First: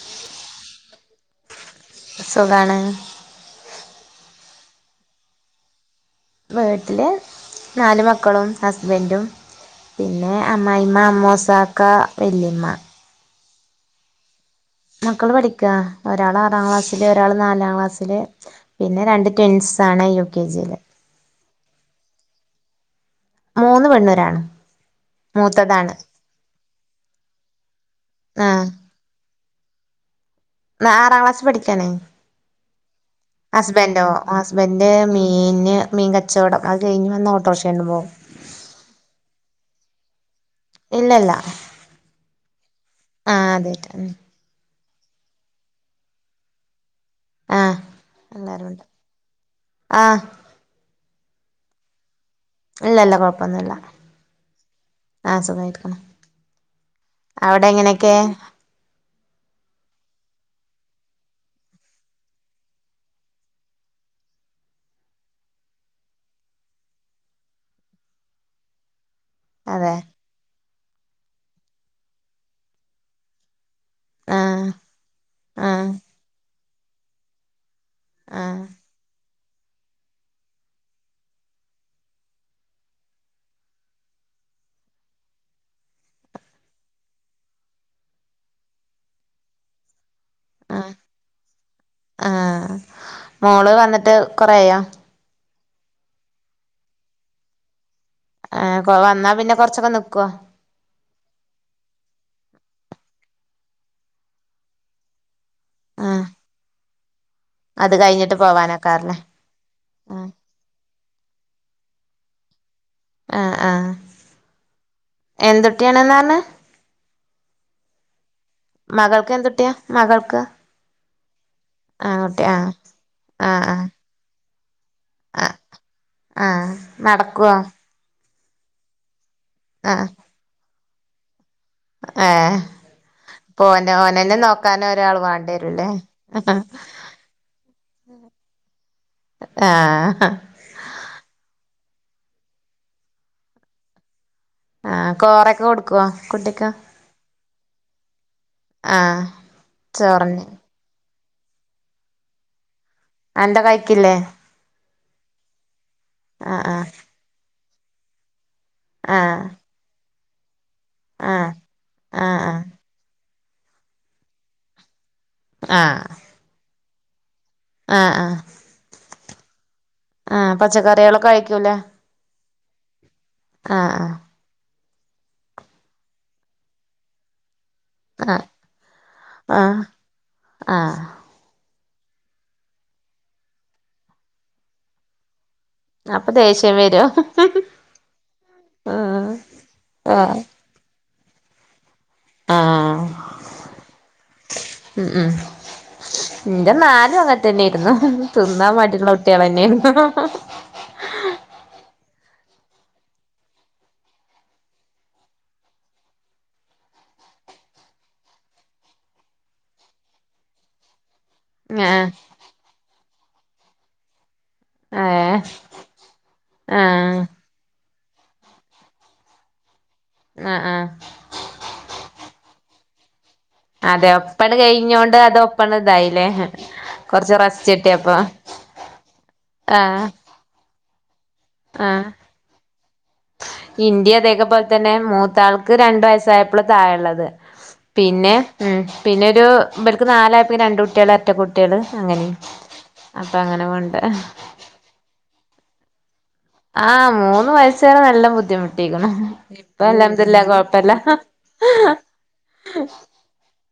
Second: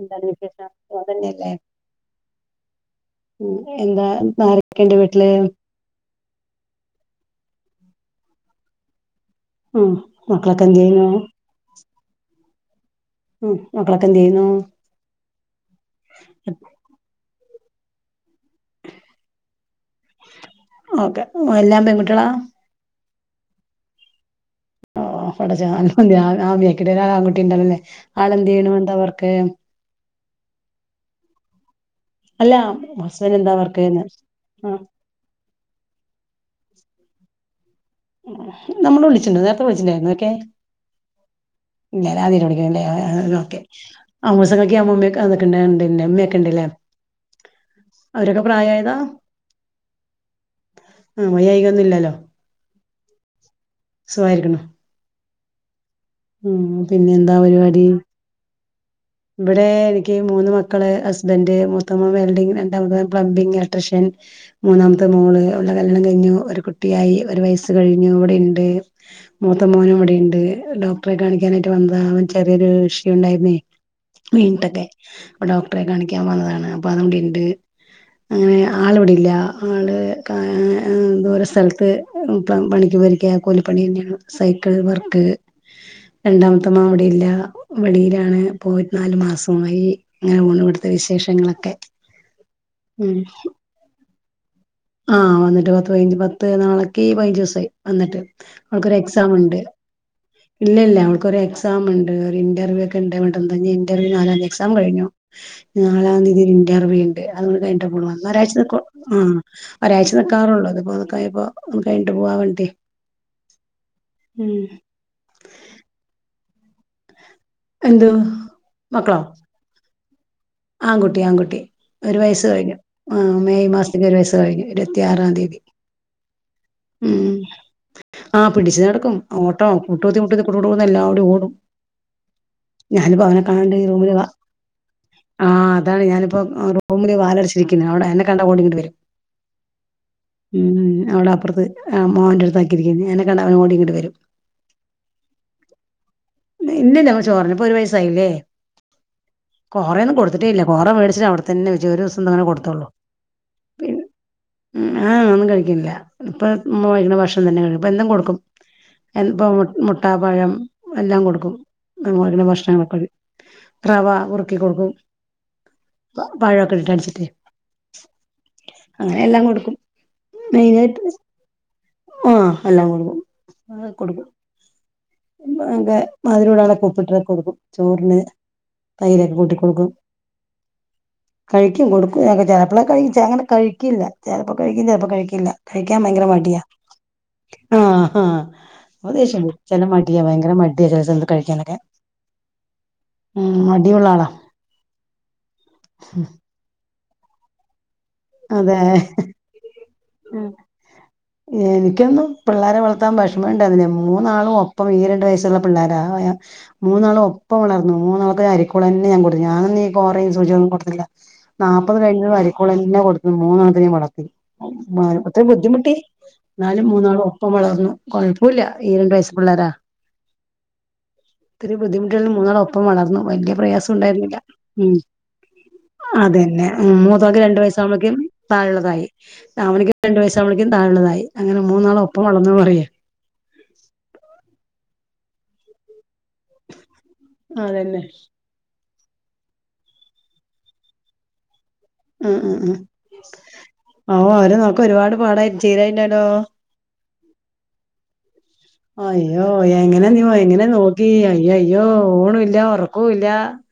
എന്താണ്‌ വിശേഷം സുഖംതന്നെയല്ലേ സുഖാണ് മ് എന്താ നാര ക്കെ വീട്ടില് വീട്ടില് നാല് മക്കളും ഹസ്ബന്റും ഉം പിന്നെ മക്കളൊക്കെ എന്ത് അമായിയമ്മ ചെയ്യുന്നു? അമ്മോസാക്ക വല്ല്യമ്മ മ് മക്കളൊക്കെ എന്ത് ചെയ്യുന്നു മക്കള് പഠിക്ക ഒരാള് ആറാം ക്ലാസ്സില് ഒരാള് നാലാം ക്ലാസ്സില് പിന്നെ രണ്ട് ട്വിൻസാണ് യു കെ ജിയില് ഓക്കെ എല്ലാം പെൺകുട്ടികളാ? മൂന്ന് പെണ്ണും ഒരാണും ഓ [unintelligible] [unintelligible] ഒരൺകുട്ടി ഉണ്ടല്ലോല്ലെ ആളെന്ത് ചെയ്യണു എന്താ വർക്ക് ന ആറാം ക്ലാസ് പഠിക്കാണ് അല്ല ഹസ്ബൻഡ് എന്താ വർക്ക്ന്ന്? ഹസ്ബൻഡോ ആഹ് ഹസ്ബൻഡ് മീന് മീൻ കച്ചോടം അത് കഴിഞ്ഞ് വന്ന ഓട്ടോറിക്ഷ നമ്മള് വിളിച്ചിട്ടുണ്ട് നേരത്തെ വിളിച്ചിട്ടുണ്ടായിരുന്നു ഒക്കെ. [unintelligible] ഇല്ലല്ല ഇല്ലലേ ആദ്യ യിട്ട് വിളിക്കല്ലേ ആഹ് ഓക്കെ അതായിട്ട് ആ മസ- [unintelligible] അമ്മൂമ്മയൊക്കെ വന്നിട്ടുണ്ടായിരുന്നുലേ ഇമ്മക്കണ്ട്ലേ. ആഹ് അവരൊക്കെ എല്ലാരുണ്ട് പ്രായായതാ. ആഹ് ആ വയ്യായികൊന്നും ഇല്ലല്ലോ. ഇല്ല ഇല്ല കൊഴ സുഖായിരിക്കുണു. അ സുഖായിട്ടിരിക്കുണു. ഉം പിന്നെ എന്താ പരിപാടി. ഇവിടെ എനിക്ക് മൂന്ന് മക്കള് ഹസ്ബന്റ് മൂത്ത മോൻ വെൽഡിംഗ് രണ്ടാമത്തെ മോൻ പ്ലംബിംഗ് ഇലക്ട്രീഷ്യൻ. മൂന്നാമത്തെ മോള് ഓളെ കല്യാണം കഴിഞ്ഞു ഒരു കുട്ടിയായി ഒരു വയസ്സ് കഴിഞ്ഞു ഇവിടെ ഇണ്ട്. മൂത്ത അതെ മോനും ഇവിടെയുണ്ട് ഡോക്ടറെ കാണിക്കാനായിട്ട് വന്നതാ അവന് ചെറിയൊരു ഇഷ്യു ഉണ്ടായിരുന്നേ. [unintelligible] ആഹ് അപ്പ ഡോക്ടറെ ആഹ് കാണിക്കാൻ വന്നതാണ് അപ്പൊ അവൻ ഇവിടിണ്ട്. അങ്ങനെ ആഹ് ആള് ഇവിടില്ല. ആള് എ ദൂര സ്ഥലത്ത് പണിക്ക് പോയിരിക്ക കൂലിപ്പണി തന്നെയാണ് സൈ ക്കൾ വർക്ക് രണ്ടാമത്തെ മോൻ ഇവിടെല്ല വെളിയിലാണ്. പോയിട്ട് നാല് മാസമായി. അങ്ങനെ പോണ് ഇവിടത്തെ ആഹ് വിശേഷങ്ങളൊക്കെ ഉം. കൊറേയാ ഒരു പത്ത് പതിനഞ്ച് പത്ത് നാളക്ക് പതിനഞ്ച് ദിവസമായി വന്നിട്ട് ഏഹ് അവൾക്കൊ ഒരു എക്സാം വന്നാ പിന്നെ ഉണ്ട്. കൊറച്ചൊക്കെ നിക്കുവോ ഇല്ല ഇല്ല അവൾക്കൊരു എക്സാം ഉണ്ട് ഒരു ഇന്റർവ്യൂ ഒക്കെണ്ട് [unintelligible] ഇന്റർവ്യൂ നാലാം എക്സാം കഴിഞ്ഞു നാലാം ആഹ് തിയതി ഒരു ഇന്റർവ്യൂ ഉണ്ട്. അതുംകൂട കഴിഞ്ഞിട്ടേ അത് പോവുന്നള്ളു വന്നാ കഴിഞ്ഞിട്ട് ഒരാഴ്ച നിൽക്കു പോവാനേക്കാറല്ലേ മ്മ്. ഒരാഴ്ചക്കെ ആഹ് നിക്കാറുള്ളു അതിപ്പോ ഇതക്കായപ്പോ ഇത് കഴിഞ്ഞിട്ട് പോവാൻ വേണ്ടിട്ടേ ആ ആ എന്ത്ട്ടിയാണ്ന്നാ പറഞ്ഞേ. എന്ത് മകൾക്ക് എന്തുട്ടിയാ മകൾക്ക്. ആൺകുട്ടി ആൺകുട്ടി ഒരു ആൺകുട്ടി വയസ്സ് ആഹ് കഴിഞ്ഞു ആ ആഹ് മെയ് ആഹ് മാസത്തേക്ക്‌ ഒരു വയസ്സ് കഴിഞ്ഞു. ഇരുപത്തിയാറാം ആഹ് തീയതി ആഹ് ഉം. നടക്കുവോ ആ പിടിച്ച് നടക്കും ഓട്ടോ മുട്ടൂത്തി മുട്ടൂത്തി കുടു കുടു എല്ലാവടെയും ഓടും. ഏ ഞാനിപ്പോ അവനെ കാണണ്ട് ഓന റൂമില് വാ- ഓനന്നെ നോക്കാന് ഒരാൾ വാണ്ടേ. ആ അതാണ് ഞാനിപ്പോ റൂമില് വാലടിച്ചിരിക്കുന്നത് അവിടെ എന്നെ കണ്ടാ ഓടിങ്ങട്ട് വരും. ആഹ് ഉം അവിടെ അപ്പുറത്ത് മോന്റെ അടുത്ത ആക്കിയിരിക്ക എന്നെ കണ്ട അവന് ഓടി ഇങ്ങട്ട് വരും. ആഹ് കോറൊക്കെ കൊടുക്കുവോ കുട്ടിക്ക് ഇല്ലല്ല ചോർന്നപ്പൊ ഒരു വയസായില്ലേ. ആ ചോറന്നെ തിന്നിട്ടേയില്ല കോറ വേടിച്ചിട്ട് അടെത്തന്നെ വച്ചക്കാ ഒരു ദിവസം എങ്ങാനും കൊടുത്തോള്ളൂ. അതെന്താ കഴിക്കില്ലേ. ആ ഒന്നും കഴിക്ക്‌ണില്ല ഇപ്പൊ ആഹ് നമ്മള് കഴിക്കണ ഭക്ഷണം തന്നെ കഴിക്കും ഇപ്പം എന്തും കൊടുക്കും. എ ആഹ് ഇപ്പൊ മുട്ട പഴം എല്ലാം ആഹ് കൊടുക്കും ആഹ് [unintelligible] ആഹ് ഭക്ഷണങ്ങളൊക്കെ അത് റവ കുറുക്കി കൊടുക്കും പഴൊക്കെ ഇട്ടടിച്ചിട്ടേ. ആ ആ അങ്ങനെ എല്ലാം കൊടുക്കും. ആ മെയിനായിട്ട് പച്ചക്കറികളൊക്കെ കഴിക്കൂലേ ആ എല്ലാം കൊടുക്കും ആഹ് കൊടുക്കും. [unintelligible] മധിരടാതെ ഉപ്പിട്ട്ട്ടൊക്കെ കൊടുക്കും. ചോറിന് ആഹ് തൈരൊക്കെ ആഹ് കൂട്ടിക്കൊടുക്കും ആഹ് ആഹ് കഴി കും കൊടുക്കും ചേലെപ്പളെ കഴിക്കും അങ്ങനെ കഴിക്കില്ല ചെലപ്പോ കഴിക്കും ചെലപ്പോ കഴിക്കില്ല.. കഴിക്കാൻ ഭയങ്കര അപ്പൊ മടിയാ. ദേഷ്യം വരും ആ ആ ആഹ് ഉദേശം ചെല മടിയാ ഭയങ്കര മടിയ ചെല സമയത്ത് കഴിക്കാനൊക്കെ ആ ഉം മടിയുള്ള ആളാ ഉ ഉം ഇന്റെ നാ [unintelligible] അങ്ങന തന്നെരുന്നു തിന്നാൻ അതെ മടിള്ള കുട്ടിയോളെന്ന് ന്നൊയിരുന്നു പിള്ളാരെ വളർത്താൻ വിഷമുണ്ടതിനെ മൂന്നാളും ഒപ്പം ഈരണ്ടു വയസ്സുള്ള പിള്ളോര മൂന്നാളും ഒ ഇപ്പം വളർന്നു മൂന്നള്ക്കും [unintelligible] ഞാൻ കൊടുത്തു ഞാനൊന്നും ഈ കോറയും സൂചിയൊന്നും കൊടുത്തില്ല നാല്പ്പത് ആഹ് കഴിഞ്ഞതും [unintelligible] കൊടുക്കുന്നു മൂന്നെണ്ണത്തിനെയും വളർത്തി ഏഹ് [unintelligible] ബുദ്ധിമുട്ടി എന്നാലും ആഹ് മൂന്നാളും ഒപ്പം വളർന്നു കൊഴപ്പോല്ല ഈ രണ്ട് വയസ്സ് പിള്ളേരാ ആഹ് ആഹ് ഒത്തിരി ബുദ്ധിമുട്ടുകളിലും മൂന്നാളും ഒപ്പം വളർന്നു വല്യ അതെ പ്രയാസൊണ്ടായിരുന്നില്ല ഒപ്പണ് ഉം കഴിഞ്ഞോണ്ട് അത് ഒപ്പണ് ഇതായില്ലേ അതെന്നെ മൂത്തോൾക്ക് കൊറച്ച് രണ്ട് റസ്റ്റ് വയസ്സ് ആവുമ്പോക്ക് കിട്ടിയപ്പോ താഴെള്ളതായി അവനിക്ക് ആഹ് രണ്ട് വയസ്സായ പോയെക്കും തായെള്ളതായി അങ്ങനെ മൂന്നാളും ഒപ്പം വളർന്നു പറയ ഇൻ്റെം അതേക്ക പോലെ തന്നെ മൂത്താൾക്ക് രണ്ടു വയസ് [unintelligible] തായള്ളത് അതന്നെ പിന്നെ ഉം പിന്നെ ഒരു ബല്ക്ക് നാലായപ്പെക്കിന് രണ്ട് കുട്യാൾ എരട്ടകുട്യാ ട്യാള് അങ്ങനെയ ഉം ഉം ഉം അപ്പൊ അങ്ങനെ വേണ്ട ഓ അവരെ നോക്കാൻ ഒരുപാട് പാടായി ചെയ്തായിണ്ടാലോ ആഹ് മൂന്ന് വയസ്സുവരെ നല്ലം ബുദ്ധിമു ബുദ്ധിമുട്ടീക്കണ് അയ്യോ എങ്ങനെ നീ ഇപ്പൽഹമ്ദുലില്ലാ എങ്ങനെ കൊഴപ്പല്ല നോക്കി അയ്യ അയ്യോ ഊണും ഇല്ല ഉറക്കവും ഇല്ല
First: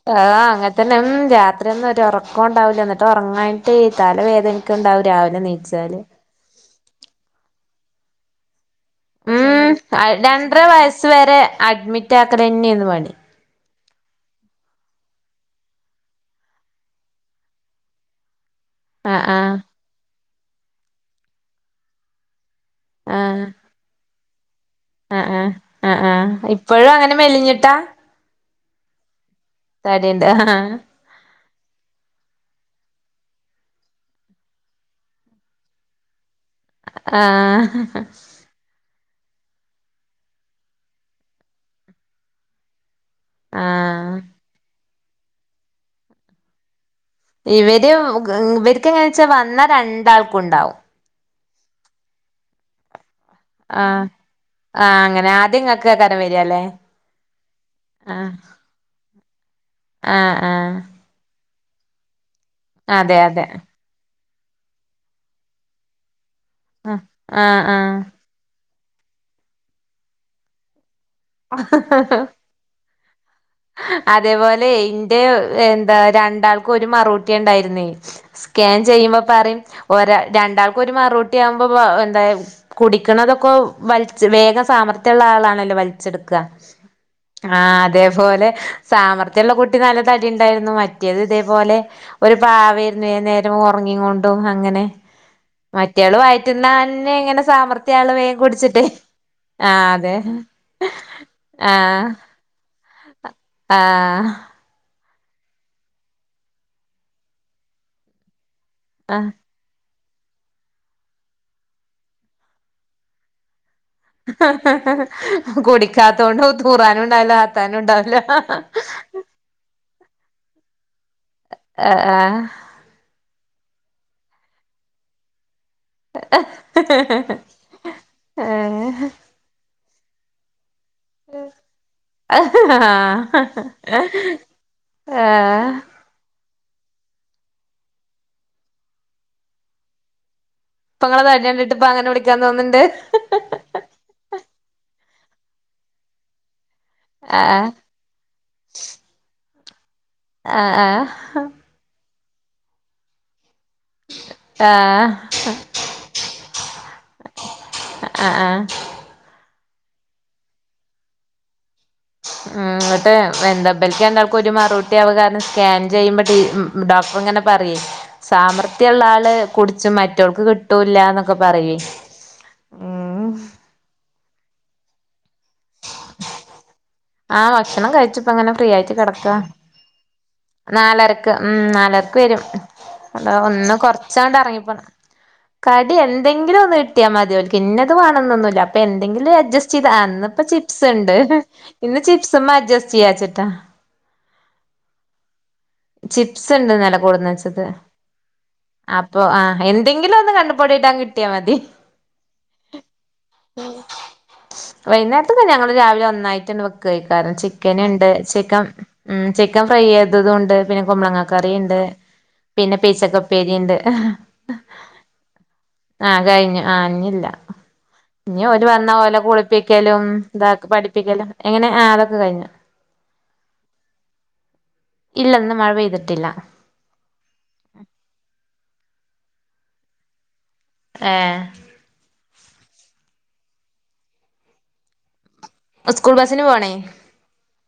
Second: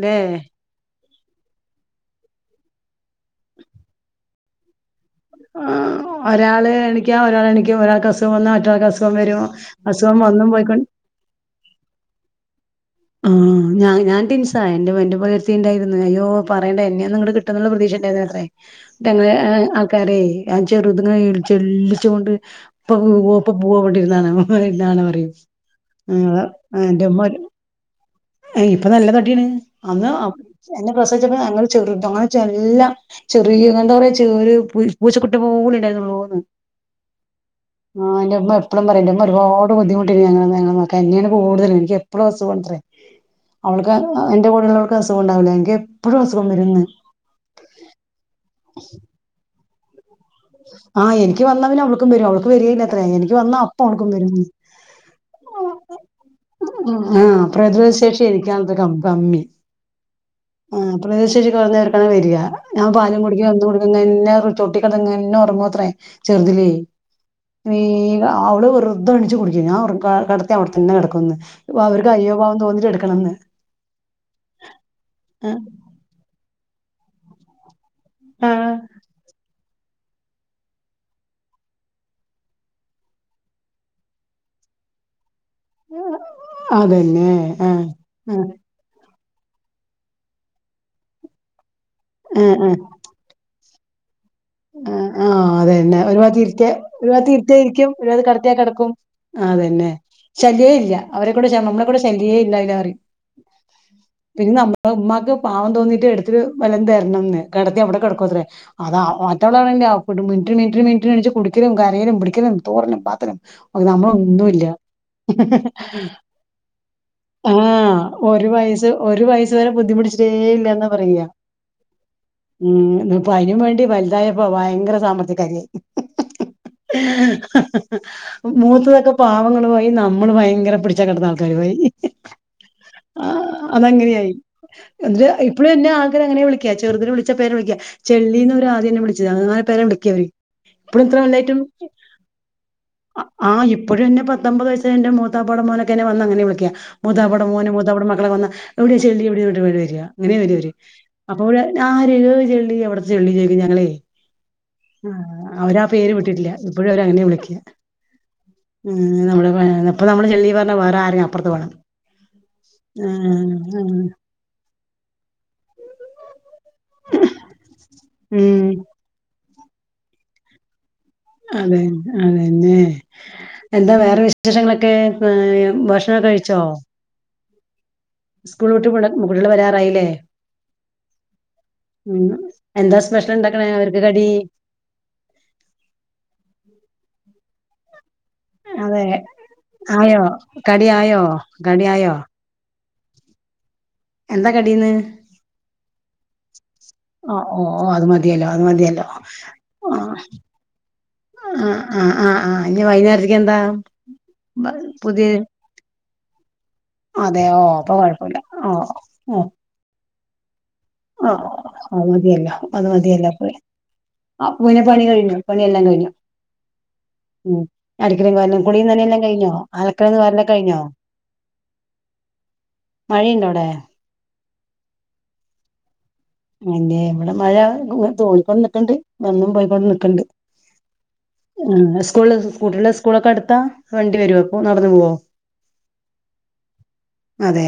ല്ലേ ആ അങ്ങത്തെ ഉം രാത്രിയൊന്നും ഒരോറക്കോണ്ടാവൂല്ല എന്നിട്ട് ഉറങ്ങാനിട്ടെ തലവേദനക്ക്ണ്ടാവു ആ ഒരാൾ എണിക്ക ഒരാൾ എണിക്ക ഒരാൾക്ക് അസുഖം വന്നാ മറ്റാൾക്കസു ഉം രണ്ടര വയസ്സ് വരെ അഡ്മിറ്റാക്കലെന്നെയ്ന്നു പണി ആ ഞാഞാൻ ടിൻസാ എന്റെമ്മൊ എൻ്റപ്പം ഒരുത്തിണ്ടായിരുന്നു അയ്യോ പറയേണ്ട എന്നെയോന്നങ്ങട് കിട്ടുന്നുള്ള പ്രതീക്ഷണ്ടായിരുന്നില്ലത്രേ ആഹ് ട്ടങ്ങനെ ആഹ് ആൾക്കാരെ ഞൻ ചെറുതുങ്ങിനെചെള്ളിച്ചൊണ്ട് ഇപ്പൊ പോവോ ആഹ് പ്പപോവോ [unintelligible] ടിരുന്നാണ് ഇവിടിരുന്നാണ് പറയും ആഹ് ആഹ് ആഹ് ആഹ് ഇപ്പഴും അങ്ങനെ എൻ്റെമ്മ മെലിഞ്ഞിട്ടാ ഏ ഇപ്പൊ നല്ലതടി യാണ് അന്ന് തടിണ്ട് അ ആഹ് എന്നെ പ്രസവിച്ചപ്പോ ഞങ്ങൾ ചെറുതാ അങ്ങനെല്ലാം ചെറിയ എന്താ പറിയ ചെ ഒരു പൂച്ചക്കുട്ടിനെ പോലെ ഉണ്ടായിരുന്നുള്ളൂന്ന് ആഹ് ആ ൻ്റെമ്മ എപ്പളും പറയും ൻ്റെ ഒരുപാട് ബുദ്ധിമുട്ടി ഞങ്ങള് ഞങ്ങളെ നോക്കാൻ എന്നെയാണ് കൂടുതലും എനിക്ക് എപ്പോഴും അസുഖാണത്രേ അവൾക്ക് ആഹ് എൻ്റെ കൂടെള്ളവൾക്ക് അസുഖം ഉണ്ടാവൂല എനിക്ക് എപ്പഴും അസുഖം വരുംന്ന് ഇവര് ഇവർക്കെങ്ങനെവെച്ചാൽ വന്ന രണ്ടാൾ ആ എനിക്ക് വന്ന പിന്നെ അവൾക്കും വരും അവൾക്ക് വര്യേല്ലത്ര എനിക്ക് വന്ന ആഹ് അപ്പവൾക്കും വരുഅത്രേ ആഹ് അങ്ങനെ ആദ്യം ഇങ്ങക്കേക്കാരം വരാല്ലേ ആ പ്രതിരോധശേഷി [unintelligible] കമ്മി ആ ആ ശെഷി കുറഞ്ഞവർക്കാണ് വരിക ഞാൻ പാലും അതെ കുടിക്കും എന്തും കുടിക്കും [inaudible] ചൊട്ടിക്കിടന്നെറങ്ങുത്രേ ചെറുതിലൊ ആഹ് വെക അവള് വെറുതെണീച്ച് കുടിക്കും ഞാ ഒറങ്ങാ കിടത്തിയ അവിടെത്തന്നെ കിട ക്കുംന്ന് പ്പോഅവർക്ക് ആഹ് അയ്യോ പാവംതോന്നിട്ട് എടുക്കണംന്ന് അതേപോലെ ന്റെ എന്താ രണ്ടാൾ ക്ക് ഒരു മറൂട്ടിയാണ്ടായിരുന്നേ ആ സ്കാൻ ചെയ്യുമ്പോ പറയും ഒരാ രണ്ടാൾക്കൊരു മറൂട്ടിയാവുമ്പോ എന്താ കുടിക്കണതൊക്കെ വലിച്ച് വേഗം സ സാമർത്യള്ള ആളാണല്ലോ വലിച്ചെടുക്ക ആ ആ അതേപോലെ സാമർ ത്യള്ള കുട്ടി നല്ല തടിണ്ടായിരുന്നു മറ്റൊത് ഇതേപോലെ ഒരു ആ ആ പാവെര്ന്നു ഏത് നേരോം ഒറങ്ങിങ്ങൊ ണ്ടും അങ്ങനെ അതെന്നെ മറ്റേയാള് ഒരുപാത്തിരുത്തിയാ ഒരു വയറ്റിന്നന്നെ ഇങ്ങനെ പാത്തിരുത്തിയ ഇരിക്കും സാമർഥ്യ ആള് ഒരുപാത്ത് വേഗം കെടത്തിയാ കുടിച്ചിട്ടേ കെടക്കും അതെന്നെ ആഹ് അതെ ശല്യോ ഇല്ല അവരെ കൊണ്ട് ശ നമ്മളെക്കൊണ്ട് ശല്യോല്ലണ്ടായില്ലഅറിയും ആ ഉമ്മാക്ക് പാവം തോന്നീട്ട് എടുത്തിട്ട് വല്ലതും തരണംന്ന് കിടത്തിയ അവിടെ കിടക്കുവത്രേ അത ആഹ് [unintelligible] മിനിറ്റിന് മിനിറ്റിന് മിനിറ്റിനെണീച്ച്ട്ട് കുടിക്കലും കരയലും പിടിക്കലും തൂറലും പാതലും നമ്മളോന്നുല്ല കുടിക്കാത്തോണ്ട് തൂറാനും ഉണ്ടാവില്ല ആ ആത്താനും ഉണ്ടാവില്ല ഒരു വയ സ് ഒരു വയസ് വരെ ബുദ്ധിമുട്ടിച്ചിട്ടേല്ലാന്ന പറയാ ആഹ് ആഹ് അപ്പൊ അതിന് വേണ്ടി വലുതായപ്പോ വയങ്കര സാമ്രാത്രി ക്കാരി ആയി ഹ ഹ ഹ ഹ മൂത്തതോക്കെ പാവങ്ങളായി നമ്മള് ഭയങ്കര പിടിച്ചാൽ കിട്ടുന്ന ആൾക്കാര് ആയി ആഹ് ആ അതങ്ങനെയായി എ ഇപ്പഴും ആഹ് എന്നെ ആൾക്കാര് അങ്ങനെ വിളിക്ക ചെറുതിന് വിളിച്ച പേരാ വിളിക്ക ചെള്ളീന്ന് ഓര് ആദ്യം ന്നെ വിളിച്ചത് അങ്ങനെ പേരെ വിളിക്കാ ഇവര് ഇപ്പോഴും ഇപ്പ ഇത്ര ഇങ്ങളെ തടി വലുതായിട്ടും കണ്ടിട്ട് ഇപ്പ അങ്ങനെ വിളിക്കാൻ തോന്ന്ണ്ട് ആ ഇപ്പോഴും എന്നെ പത്തമ്പത് വയസ്സ എന്റെ മോൻ മൂത്താപ്പാടെ മോൻ വന്നങ്ങനെ വിളിക്ക മൂത്താപ്പ ടെ ആഹ് മോന മൂത്താപ്പ ടെ മക്കളെ വന്ന് എവിടെയും ചെള്ളി എവിടെ എന്ന് ചോദിച്ചു വരിക. അങ്ങനെ വര അവര് ആഹ് ആഹ് അപ്പ ആ ഒരു ഏത് ചെള്ളി എവിടെ ചെള്ളി ചോദിക്ക ഞങ്ങളേ ആ ആഹ് അവരാ പേര് വിട്ടിട്ടില്ല ഇപ്പഴും അവര് അങ്ങനെ വിളിക്ക. ആഹ് ആഹ് ഉം നമ്മള് ഇപ്പ നമ്മള് ചെള്ളി പറഞ്ഞ വേറെ ആരെങ്കും അപ്പുറത്ത് പോണം ആ ഇങ്ങട്ട് വെന്ത ഇവൽ ക്ക് രണ്ടാൾക്ക് ഒരു മറുഊട്ടിയ ആയ കാരണം സ്കാൻ ചെയ്യുമ്പോ ഡോക്ടർ ഇങ്ങനെ പറയേ ഉം സാമർഥ്യമുള്ള ആള് കുടിച്ചും മറ്റൊൾക്ക് കിട്ടൂല്ല. എന്നൊക്കെ പറയുവേ അതെ അതെന്നെ ഉം എന്താ വേറെ വിശേഷങ്ങളൊക്കെ? ഏ ഭക്ഷണം കഴിച്ചോ? ആ ഭക്ഷണം കഴിച്ചു പ്പ അങ്ങനെ ഫ്രീ സ്കൂൾ വിട്ട് ആയിട്ട് കിടക്ക. കുട്ടികള് വരാറായില്ലേ നാലരക്ക് ഉം നാലരക്ക് ഉം വരും എന്താ അതാ സ്പെഷ്യൽ ഉണ്ടാക്കണേ ഒന്ന് അവർക്ക് കടി കൊറച്ചാണ്ട് ഇറങ്ങിപ്പോണം. കടി എന്തെങ്കിലും ഒന്ന് കിട്ടിയാൽ മതി ഓല് ഇന്നത് വേണണംന്നൊന്നുല്ല അപ്പൊ അതെ എന്തെിങ്കിലും അഡ്ജസ്റ്റ് ചെയ്ത ആയോ ഇന്ന് പ്പ കടി ണ്ട് ആയോ കടി ഇന്ന് ആയോ ചിപ്സ്മ്മ അഡ്ജസ്റ്റ് ചെയ്യാച്ചിട്ടാ... എന്താ കടീന്ന് ചിപ്സ് ഉണ്ട് ഇന്നലെ ആ ഓ കൊടുന്നച്ചത് ഓ അത് മതിയല്ലോ അത് മതിയല്ലോ അപ്പൊ ആഹ ആഹ് എന്തെങ്കിലും ഒന്ന് കണ്ണ് പൊടിയിട്ടാൻ കിട്ടിയാ മതി ആ ആഹ് ആഹ് ആഹ് ഇനി വൈകുന്നേരത്തേക്ക് എന്താ? പുതിയ വൈകുന്നേരത്ത്ക്ക് തന്നെ ഞങ്ങൾ രാവിലെ ഒന്നായിട്ടണ്ട് വെക്കായ്ക്കരം കാരണം അതെ ഓ ചിക്കൻ അപ്പൊ ഉണ്ട് കൊഴപ്പല്ല ചിക്കൻ ഓ ഉ ഓ ചിക്കൻ ഫ്രൈ ചെയ്തതൊണ്ട്. പിന്നെ കുമ്പളങ്ങ ആഹ് കറി ഉണ്ട് അത് മതിയല്ലോ പിന്നെ അത് മതിയല്ലോ അപ്പ പീച്ചക്കപ്പേരി ഉണ്ട്. അപ്പൊ പിന്നെ പണി കഴിഞ്ഞു പണിയെല്ലാം ആഹ കഴിഞ്ഞു ആ ഇഞ്ഞില്ല ഉം അടിക്കലും ഇനി വാരലും ഓര് കുളിയും വന്ന നനയെല്ലാം ഓലെ കഴിഞ്ഞോ കുളിപ്പിക്കലും അലക്കലും ഇതാ വാരലൊക്കെ കഴിഞ്ഞോ പഠിപ്പിക്കലും എങ്ങനെ അതൊക്കെ കഴിഞ്ഞു. മഴീണ്ടോ അവിടെ? ഇല്ല ഇന്ന് മഴ പെയ്തിട്ടില്ല. പിന്നെ ഇവിടെ മഴ തൂങ്ങി ക്കൊണ്ട് നിക്ക് ണ്ട് വന്നും പോയിക്കൊണ്ട് നിക്കണ്ട്. ഏഹ് ആ സ്കൂള് കുട്ടികളെ സ്കൂളൊക്കെ അടുത്താ വണ്ടി വരൊ അപ്പൊ നടന്നു പോവോ?? സ്കൂൾ ബസ്സിന് പോണേ അതെ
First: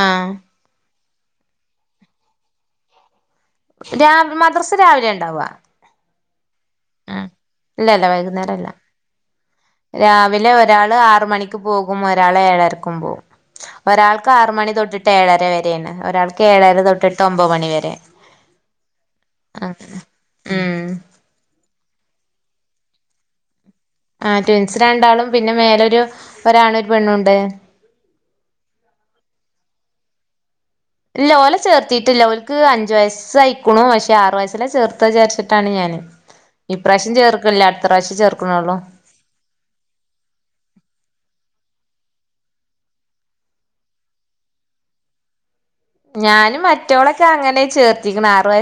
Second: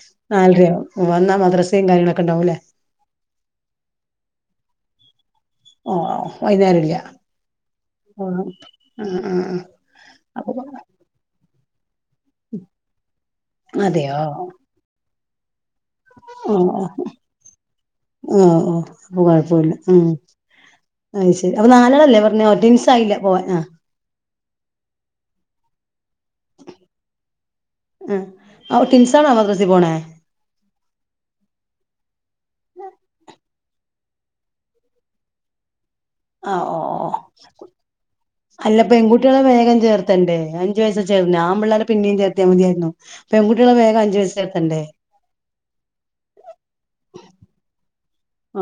ആഹ് നാലര ആകും വന്നാൽ മദ്രസയും കാര്യങ്ങളൊക്കെ ഉണ്ടാവും ല്ലേ? രാ മദ്റസ രാവിലെ ഉണ്ടാവാ. ഓ വൈകുന്നേരല്ല ഇല്ല ഇല്ല വൈകുന്നേരല്ല ആഹ് രാവിലെ അപ്പൊ ഒരാള് ആറ് മണിക്ക് പോകും ഒരാൾ ഏഴരക്കും പോകും അതെയോ ഒരാൾക്ക് ആറ് മണി തൊട്ടിട്ട് ഏഴര വരെ ണ് ഒരാൾക്ക് ഓഹ് ഏഴര ഓഹ് തൊട്ടെട്ട് ഒമ്പത് മണിവരെ അത് ശരി അപ്പൊ നാലാളല്ലേ പറഞ്ഞെ റ്റിൻസ ആയില്ല പോവാൻ ആ ആ ട്വിൻസ് രണ്ടാളും പിന്നെ മേലെ ഒരു ഒരാണൊരു പെണ്ണുണ്ട്. ആ ഓ ട്വിൻസാണോ മദ്രസി പോണേ ല്ല ഓലെ ചേർത്തിട്ട് ല്ല ഓല് ക്ക് അഞ്ചു വയസ്സായിക്കണു പക്ഷെ ആറു വയസ്സിൽ ചേർത്ത വിചാരിച്ചിട്ടാണ് ഞാന്. ആ ഓ ഓ ഈപ്രാവശ്യം ചേർക്ക്ണില്ല അടുത്ത പ്രാവശ്യം. ചേർക്കണുള്ളൂ അല്ല പെൺകുട്ടികളെ വേഗം ചേർത്തണ്ടേ അഞ്ചു വയസ ചേർന്ന ആണ് പിള്ളേരെ പിന്നെയും ചേർത്തിയാൽ മതിയായിരുന്നു പെൺകുട്ടികളെ വേഗം അഞ്ചു വയസിൽ ചേർത്തണ്ടേ? ഞാനും മറ്റോളൊക്കെ അങ്ങനെ ചേർത്ത് ആ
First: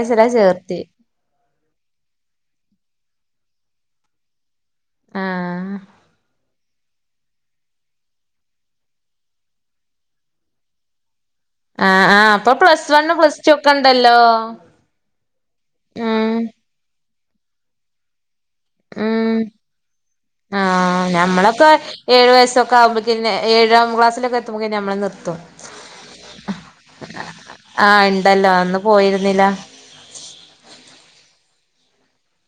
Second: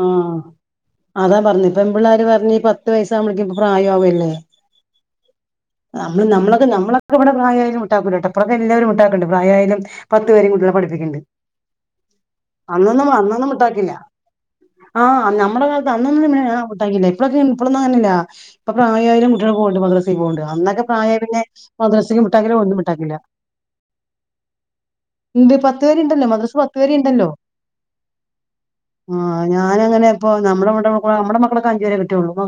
അതാ പറഞ്ഞു പെൺ പിള്ളോര് പറഞ് പത്ത് വയസാകുമ്പോഴേക്ക് പ്രായവല്ലേ ആ നമ്മള് നമ്മള [unintelligible] [unintelligible] ആ ആ് അപ്പൊ പ്ലസ് വണ്ണും പ്ലസ് ടു അന്നൊന്നും ഒക്കെ വിട്ടാക്കില്ല ഉണ്ടല്ലോ ആഹ് നമ്മുടെ കാലത്ത് ഉം അന്നൊന്നുംട്ടാക്കില്ല ഇപ്പഴൊക്കെ ഇപ്പളൊന്നും അങ്ങനല്ല അപ്പൊ പ്രായമായാലും ഉം കുട്ടികൾ പോണ്ട് മദ്രസക്ക് പോകണ്ട് അന്നൊക്കെ ആഹ് പ്രായം പിന്നെ ഞമ്മളൊക്കെ മദ്രസക്ക് ഏഴു മുട്ടാക്കില്ല വയസ്സൊക്കെ ഒന്നും ഇിട്ടാക്കില്ല ആവുമ്പോക്കിന് ഏഴാം ക്ലാസ്സിലൊക്കെ എത്തുമ്പോക്കിന് നമ്മള് നിർത്തും ഇണ്ട് പത്ത് വരെ ഉണ്ടല്ലോ മദ്രസ് പത്ത് വരെ ഇണ്ടല്ലോ ആഹ ഇണ്ടല്ലോ അന്ന് ആ പോയി ഞാൻ അങ്ങനെ ഇപ്പ നമ്മുടെ നമ്മടെ മക്കളൊക്കെ അഞ്ചുവരെ കിട്ട്യാള്ളൂ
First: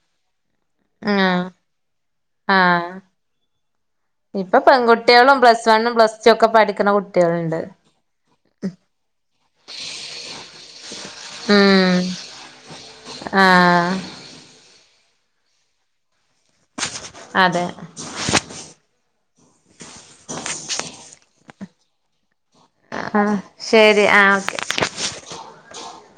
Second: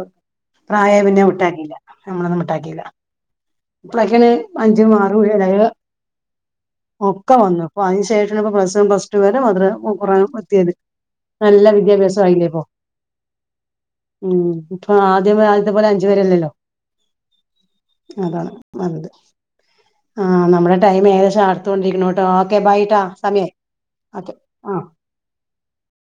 പ്രായം പിന്നെ ആഹ് വിട്ടാക്കിയില്ല നമ്മളൊന്നും വിട്ടാക്കിയില്ല ആഹ് ഇക്ക ഇപ്പൊ അഞ്ചും പെൺകുട്ടികളും ആറും പ്ലസ് വണ്ണും പ്ലസ് ടു ഒക്കെ പഠിക്കണ ഒക്കെ കുട്ടികളുണ്ട് വന്നു അപ്പൊ അതിന് ശേഷണ് പ്രാവസ്യം പസ്റ്റ് വരെ മാത്ര കുറ വത്തിയത് [unintelligible] നല്ല ഉം വിദ്യാഭ്യാസ ആയില്ലേപ്പൊ ആഹ് ഉ അപ്പ ആദ്യം ആദ്യത്തെ പോലെ അഞ്ചു പേരല്ലല്ലോ അതെ അതാണ് വഞ്ഞത് ആ നമ്മുടെ ടൈം ഏകദേശം അടുത്തുകൊണ്ടിരിക്കുന്നു ട്ടോ ഓക്കെ ബൈട്ടാ ആഹ് സമയ ശരി അതെ ആഹ് ഓക്കെ ആ